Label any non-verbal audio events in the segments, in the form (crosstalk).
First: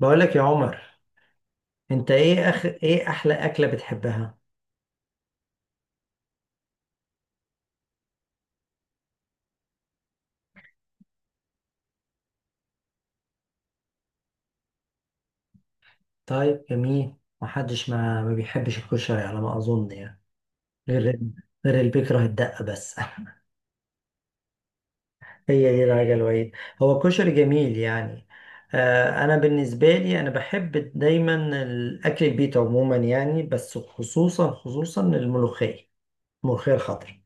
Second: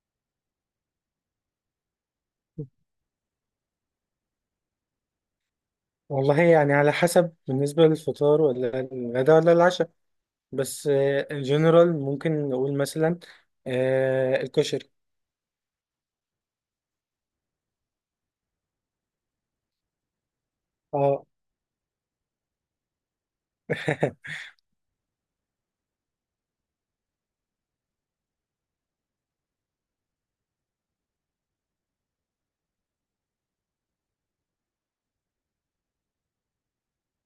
بقول لك يا عمر، انت ايه اخ، ايه احلى اكله بتحبها؟ والله يعني على حسب بالنسبة للفطار ولا الغداء ولا العشاء. بس الجنرال ممكن نقول مثلا الكشري. طيب جميل. محدش ما بيحبش الكشري على ما اظن يعني، غير اه. غير اللي بيكره الدقه بس. (laughs) (laughs) هي دي الحاجه الوحيده. هو كشري جميل يعني. آه انا بالنسبه لي انا بحب دايما الاكل البيت عموما يعني، بس خصوصا خصوصا الملوخيه الخضراء.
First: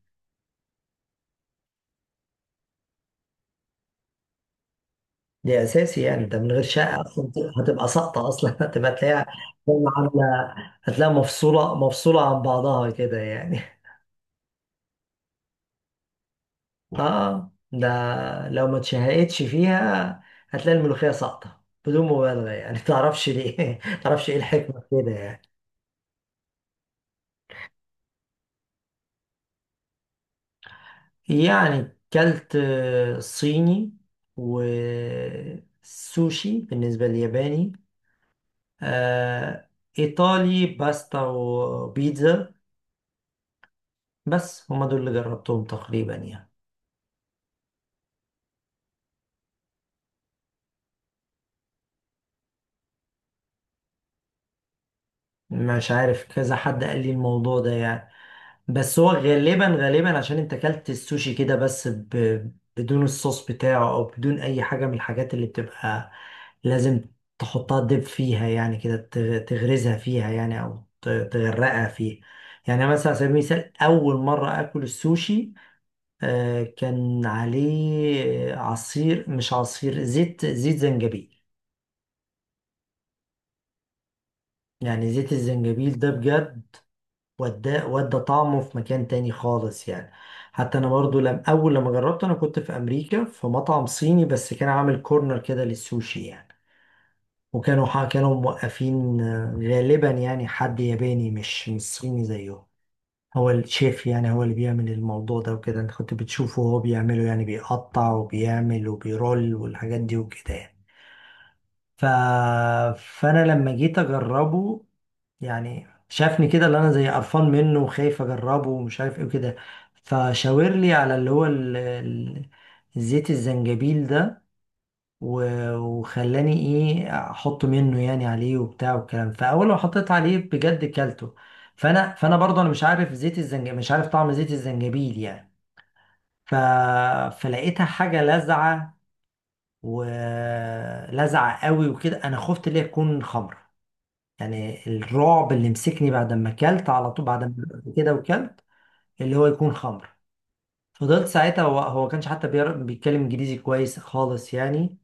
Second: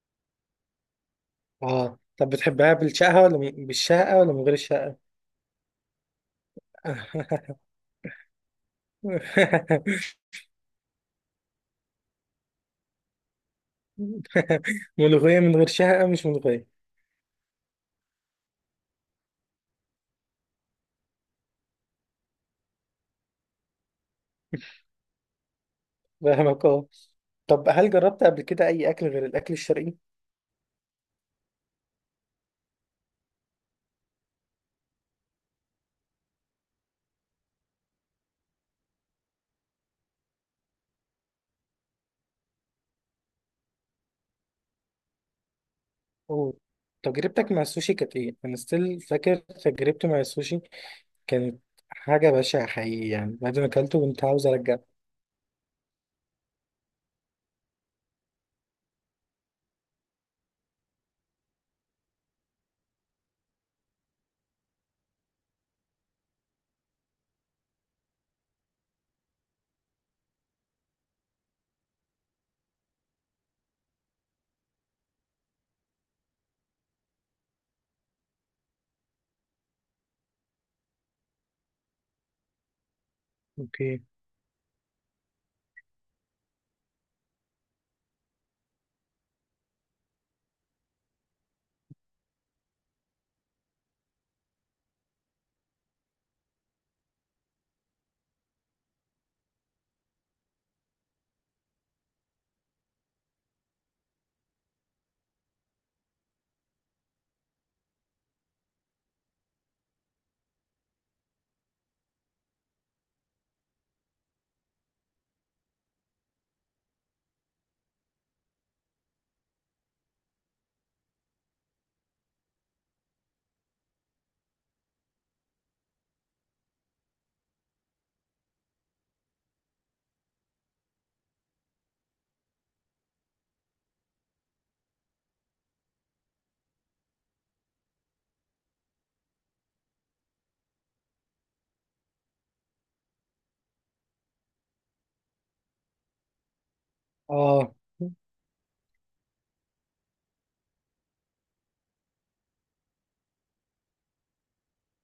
اه، طب بتحبها بالشقة ولا بالشقة ولا من غير الشقة؟ دي اساسي، يعني انت من غير شقه اصلا (laughs) هتبقى ساقطه اصلا. (laughs) هتبقى تلاقيها عامله، هتلاقيها مفصوله عن بعضها كده يعني. ملوخية من غير شقة مش ملوخية. اه ده لو ما اتشهقتش فيها هتلاقي الملوخيه ساقطه بدون مبالغه يعني. (laughs) تعرفش ليه؟ تعرفش ايه الحكمه في كده يعني؟ فاهمك اه. طب هل جربت قبل كده أي أكل غير الأكل الشرقي؟ يعني كلت صيني، وسوشي بالنسبه للياباني، آه، ايطالي باستا وبيتزا. بس هما دول اللي جربتهم تقريبا يعني. أوه. تجربتك مع السوشي كانت إيه؟ أنا ستيل فاكر تجربتي مع السوشي كانت حاجة بشعة حقيقي يعني بعد ما أكلته كنت عاوز أرجع. مش عارف، كذا حد قال لي الموضوع ده يعني، بس هو غالبا عشان انت اكلت السوشي كده بس بدون الصوص بتاعه، او بدون اي حاجة من الحاجات اللي بتبقى لازم تحطها دب فيها، يعني كده تغرزها فيها يعني، او تغرقها فيها. يعني مثلا على سبيل المثال، اول مرة اكل السوشي كان عليه عصير، مش عصير، زيت، زيت زنجبيل. اوكي. يعني زيت الزنجبيل ده بجد ودى طعمه في مكان تاني خالص يعني. حتى انا برضو لم اول لما جربته، انا كنت في امريكا في مطعم صيني بس كان عامل كورنر كده للسوشي يعني، وكانوا كانوا موقفين غالبا يعني حد ياباني مش صيني زيهم، هو الشيف يعني، هو اللي بيعمل الموضوع ده وكده. انت كنت بتشوفه وهو بيعمله يعني، بيقطع وبيعمل وبيرول والحاجات دي وكده يعني. ف... فانا لما جيت اجربه يعني، شافني كده اللي انا زي قرفان منه وخايف اجربه ومش عارف ايه وكده، فشاور لي على اللي هو زيت الزنجبيل ده، وخلاني ايه احط منه يعني عليه وبتاع والكلام. فاول ما حطيت عليه بجد كلته. فانا برضه انا مش عارف زيت الزنجبيل، مش عارف طعم زيت الزنجبيل يعني. ف... فلقيتها حاجه لاذعه ولزعه قوي وكده. انا خفت ليه تكون خمر يعني. الرعب اللي مسكني بعد ما اكلت على طول، بعد ما آه قلت كده وكلت، اللي هو يكون خمر. فضلت ساعتها، هو ما كانش حتى بيتكلم انجليزي كويس خالص يعني.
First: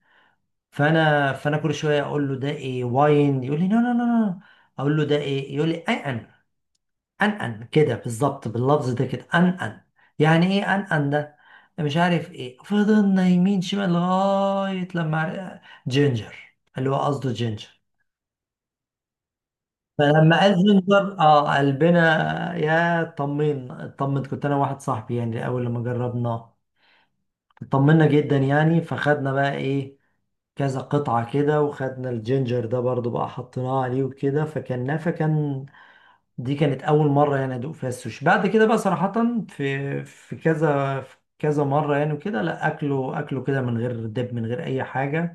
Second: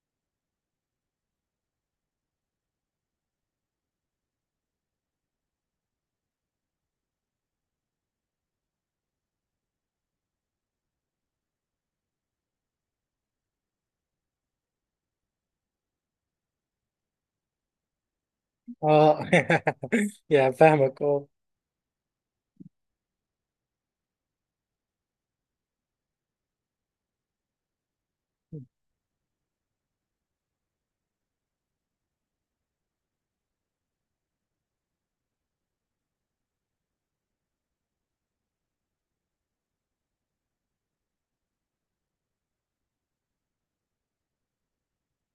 فانا كل شويه اقول له ده ايه، واين يقول لي نو نو نو نو. اقول له ده ايه، يقول لي ان ان، ان ان، كده بالظبط باللفظ ده، كده ان ان. يعني ايه ان ان ده؟ مش عارف ايه. فضلنا يمين شمال لغايه لما جينجر، اللي هو قصده جينجر. آه. (laughs) فلما يعني قال فاهمك زنجر آه. اه قلبنا، يا طمن كنت انا واحد صاحبي يعني. اول لما جربناه طمنا جدا يعني، فخدنا بقى ايه كذا قطعة كده، وخدنا الجينجر ده برضو بقى، حطيناه عليه وكده فكلناه. فكان دي كانت اول مرة يعني ادوق فيها السوشي. بعد كده بقى صراحة في كذا مرة يعني وكده، لا اكله، كده من غير دب من غير اي حاجة.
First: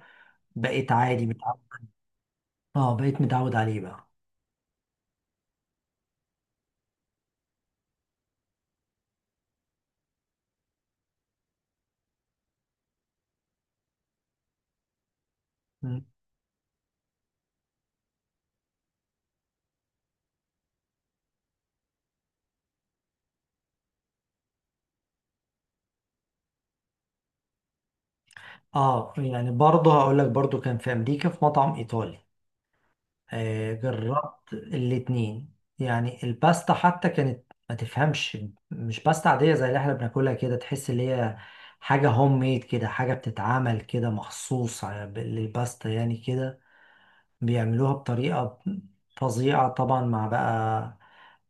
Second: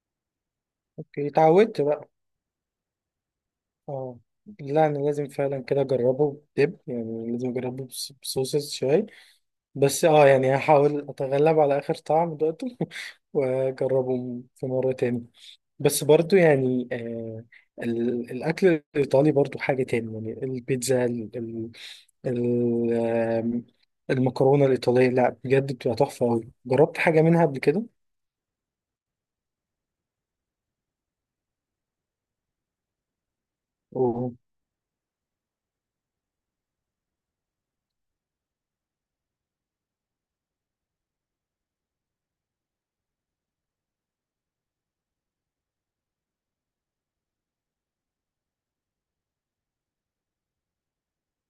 بقيت عادي أوكي، متعود. اتعودت بقى. اه بقيت متعود عليه بقى. آه. لا، أنا لازم فعلا كده أجربه بدب يعني لازم أجربه بصوصز شوية. بس يعني هحاول أتغلب على آخر طعم دقته (laughs) وأجربه في مرة تاني. بس برضو يعني الأكل الإيطالي برضو حاجة تاني يعني البيتزا، ال- المكرونة الإيطالية لا بجد بتبقى تحفة أوي. جربت حاجة منها قبل كده؟ اه يعني برضه هقول لك، برضه كان في امريكا في مطعم ايطالي. آه أوه. جربت الاتنين يعني، الباستا حتى كانت ما تفهمش. مش باستا عادية زي اللي احنا بناكلها كده، تحس اللي هي حاجة هوم ميد كده، حاجة بتتعمل كده مخصوص للباستا يعني كده، بيعملوها بطريقة فظيعة طبعا، مع بقى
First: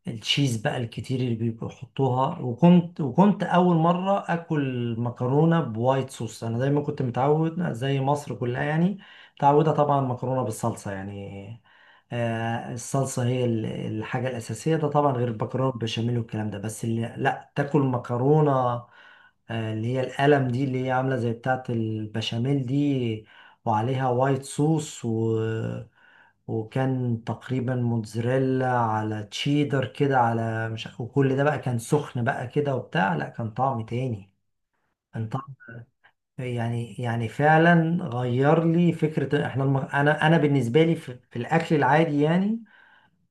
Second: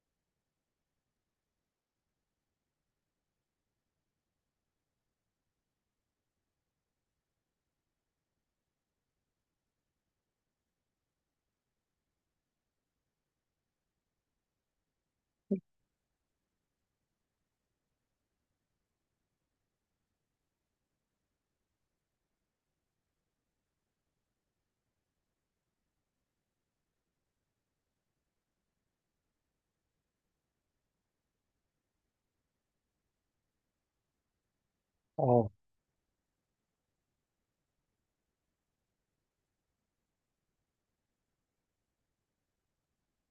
التشيز بقى الكتير اللي بيحطوها. وكنت أول مرة أكل مكرونة بوايت صوص. أنا دايما كنت متعود زي مصر كلها يعني، متعودة طبعا مكرونة بالصلصة يعني. الصلصة هي الحاجة الأساسية، ده طبعا غير المكرونة بالبشاميل والكلام ده. بس اللي لا، تاكل مكرونة اللي هي القلم دي اللي هي عاملة زي بتاعة البشاميل دي، وعليها وايت صوص وكان تقريبا موتزاريلا على تشيدر كده، على مش عارف- وكل ده بقى كان سخن بقى كده وبتاع. لا كان طعم تاني، كان اه طعم يعني يعني فعلا غير لي فكرة. احنا انا بالنسبة لي في، في الاكل العادي يعني،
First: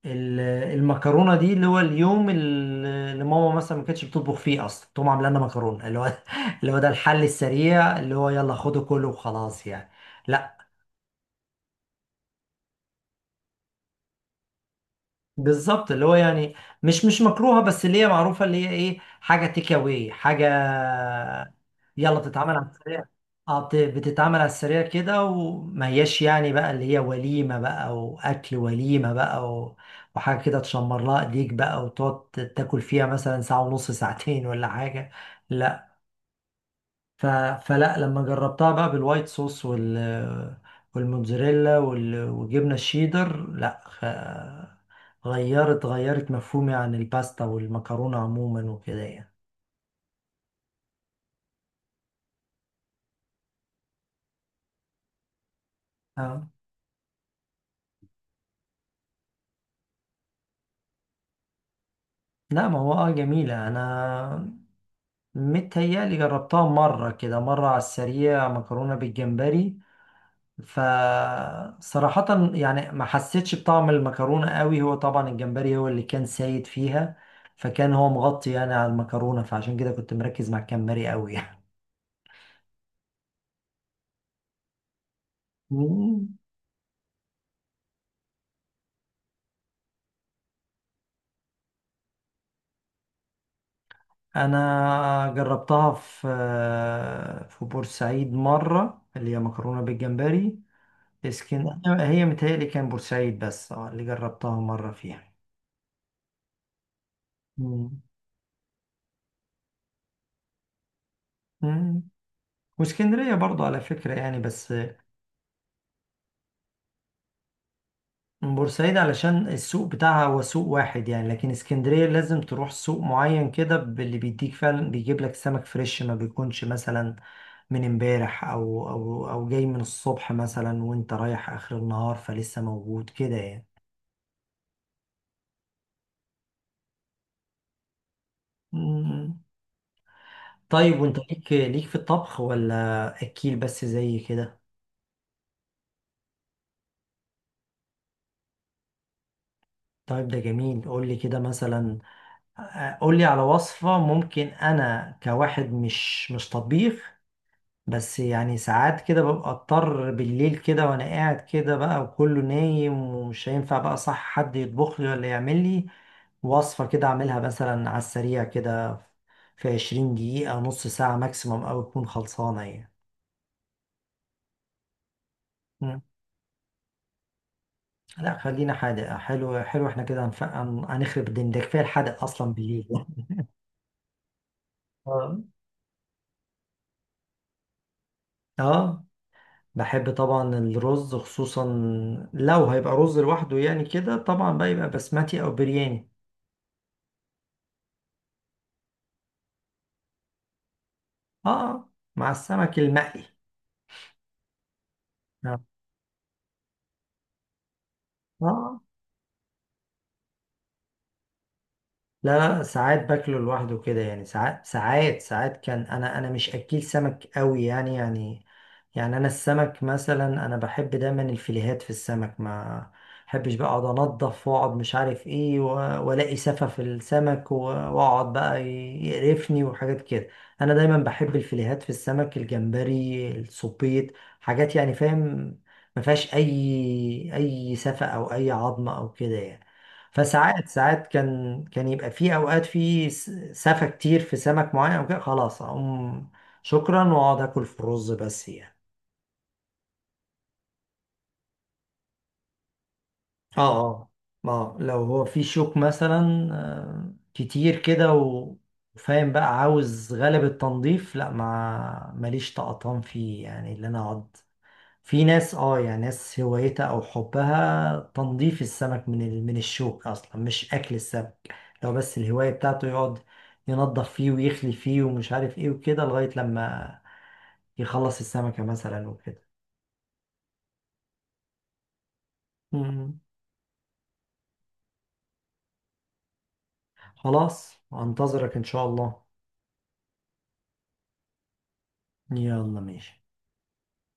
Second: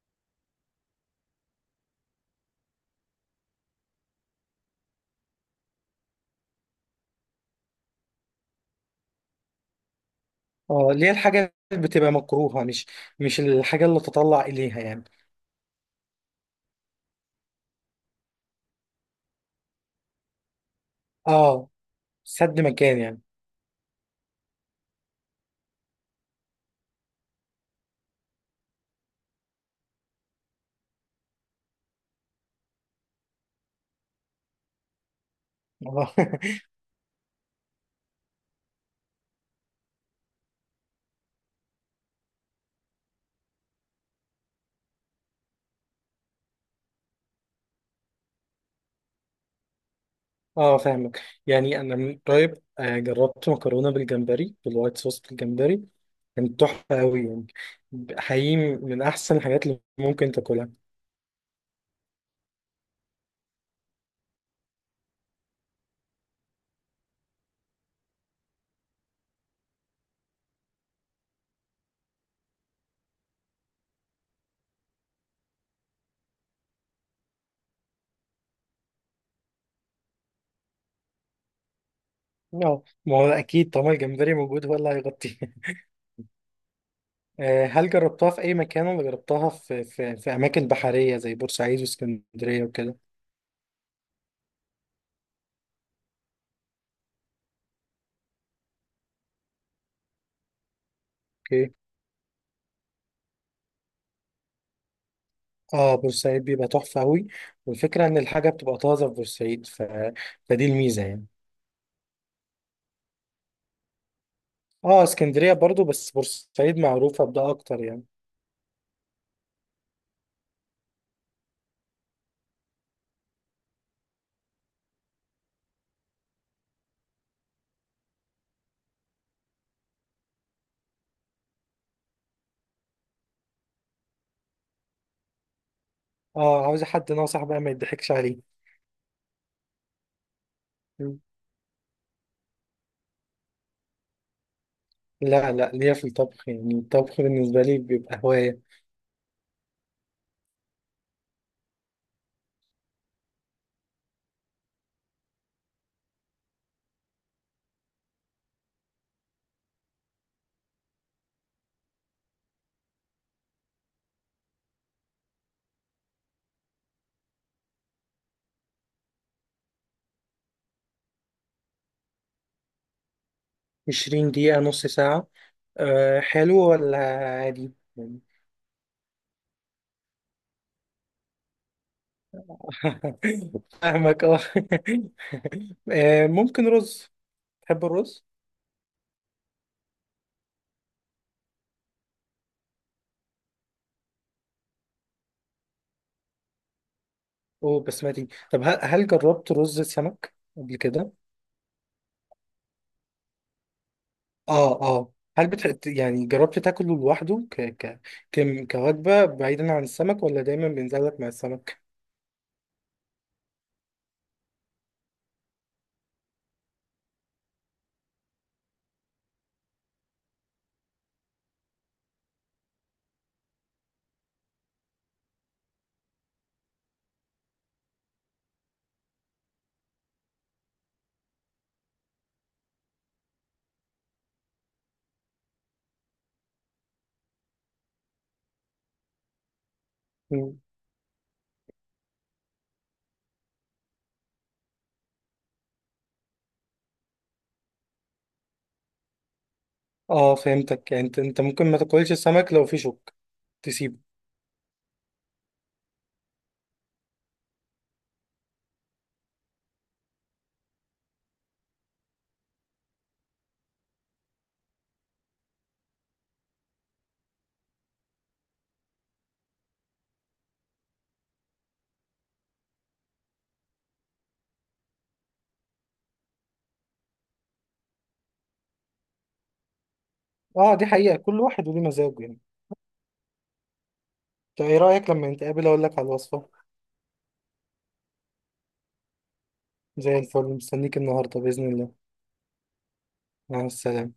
ال- المكرونة دي اللي هو اليوم، اللي ماما مثلا ما كانتش بتطبخ فيه اصلا، تقوم عامله لنا مكرونة اللي هو (laughs) اللي هو ده الحل السريع، اللي هو يلا خده كله وخلاص يعني. لا اه، اللي هي الحاجة اللي بتبقى مكروهة، مش الحاجة اللي تطلع إليها يعني. بالظبط، اللي هو يعني مش مكروهه، بس اللي هي معروفه، اللي هي ايه، حاجه تيك اواي، حاجه اه، يلا بتتعمل سد على مكان السريع. يعني. اه بتتعمل على السريع كده، وما هياش يعني بقى اللي هي وليمه بقى واكل وليمه بقى، وحاجه كده تشمر لها ايديك بقى وتقعد تاكل فيها مثلا ساعه ونص ساعتين ولا حاجه. اه (laughs) ف... فلا لما جربتها بقى بالوايت صوص وال والموتزاريلا وجبنة الشيدر، لا غيرت مفهومي عن الباستا والمكرونة عموما وكده يعني. اه، فاهمك. يعني أنا من قريب جربت مكرونة بالجمبري بالوايت صوص بالجمبري. اه كانت تحفة أوي يعني. حقيقي من أحسن الحاجات اللي ممكن تاكلها. لا ما هو اه جميلة. انا متهيألي جربتها مرة كده، مرة على السريع مكرونة بالجمبري، فصراحة يعني ما حسيتش بطعم المكرونة قوي. هو طبعا الجمبري هو اللي كان سايد فيها، فكان هو مغطي يعني على المكرونة، فعشان كده كنت مركز مع الجمبري قوي يعني. اه، ما هو أكيد طالما الجمبري موجود هو اللي هيغطيه. مم. هل جربتها في أي مكان ولا جربتها في أماكن بحرية زي بورسعيد واسكندرية وكده؟ انا جربتها في في بورسعيد مرة اللي هي مكرونة بالجمبري. اسكن اوكي. هي متهيألي كان بورسعيد، بس اه اللي جربتها مرة فيها. اه، بورسعيد بيبقى تحفة أوي. مم. والفكرة إن الحاجة بتبقى طازة في بورسعيد فدي الميزة يعني. مم. واسكندرية برضو على فكرة يعني، بس اه، اسكندرية برضو بس بورسعيد معروفة بده أكتر يعني. بورسعيد علشان السوق بتاعها هو سوق واحد يعني، لكن اسكندرية لازم تروح سوق معين كده، باللي بيديك فعلا بيجيب لك سمك فريش ما بيكونش مثلا من امبارح او او جاي من الصبح مثلا وانت رايح اخر النهار فلسه موجود كده يعني. اه، عاوز حد ناصح بقى ما يضحكش عليه. مم. طيب وانت مم. ليك في الطبخ ولا اكيل بس زي كده؟ لا لا، ليا في الطبخ يعني الطبخ بالنسبة لي بيبقى هواية. طيب ده جميل، قول لي كده مثلا، قول لي على وصفة، ممكن انا كواحد مش طبيخ بس، يعني ساعات كده ببقى اضطر بالليل كده وانا قاعد كده بقى وكله نايم ومش هينفع بقى صح حد يطبخ لي ولا يعمل لي، وصفة كده اعملها مثلا على السريع كده في 20 دقيقة نص ساعة ماكسيموم او تكون خلصانة يعني. 20 دقيقة نص ساعة. مم. أه، حلو ولا عادي؟ لا خلينا حادق، حلو حلو احنا كده هنخرب الدنيا، ده كفاية الحادق اصلا بالليل. (laughs) فاهمك اه. اه (laughs) ممكن رز. تحب الرز اه بحب طبعا الرز، خصوصا لو هيبقى رز لوحده يعني كده، طبعا بقى يبقى بسمتي او برياني. وبسمتي؟ طب هل جربت رز سمك قبل كده؟ اه مع السمك المقلي. اه اه، هل اه بتحب يعني جربت تاكله لوحده آه. كوجبة بعيدا عن السمك ولا دايما بينزل لك مع السمك؟ لا لا ساعات باكله لوحده كده يعني، ساعات كان انا مش اكيل سمك قوي يعني يعني. يعني انا السمك مثلا انا بحب دايما الفيليهات في السمك، ما بحبش بقى اقعد انضف واقعد مش عارف ايه، والاقي سفة في السمك، واقعد بقى يقرفني وحاجات كده. انا دايما بحب الفيليهات في السمك، الجمبري، السبيط، حاجات يعني فاهم ما فيهاش اي سفة او اي عظمة او كده يعني. مم. فساعات، كان يبقى في اوقات في سفة كتير في سمك معين او كده، خلاص اقوم شكرا واقعد اكل في الرز بس يعني. اه، فهمتك. يعني انت ممكن ما تاكلش السمك لو في شوك اه تسيبه. اه لو هو في شوك مثلا كتير كده، وفاهم بقى عاوز غلب التنظيف، لا ما ماليش طقطان فيه يعني اللي انا اقعد. في ناس اه يعني ناس هوايتها او حبها تنظيف السمك من من الشوك، اصلا مش اكل السمك، لو بس الهواية بتاعته يقعد ينظف فيه ويخلي فيه ومش عارف ايه وكده لغاية لما يخلص السمكة مثلا وكده. اه، دي حقيقة، كل واحد وليه مزاجه يعني. مم. طب ايه رأيك لما نتقابل اقول لك على الوصفة؟ خلاص انتظرك ان شاء الله. زي الفل، مستنيك النهاردة بإذن الله. يلا ماشي. مع السلامة.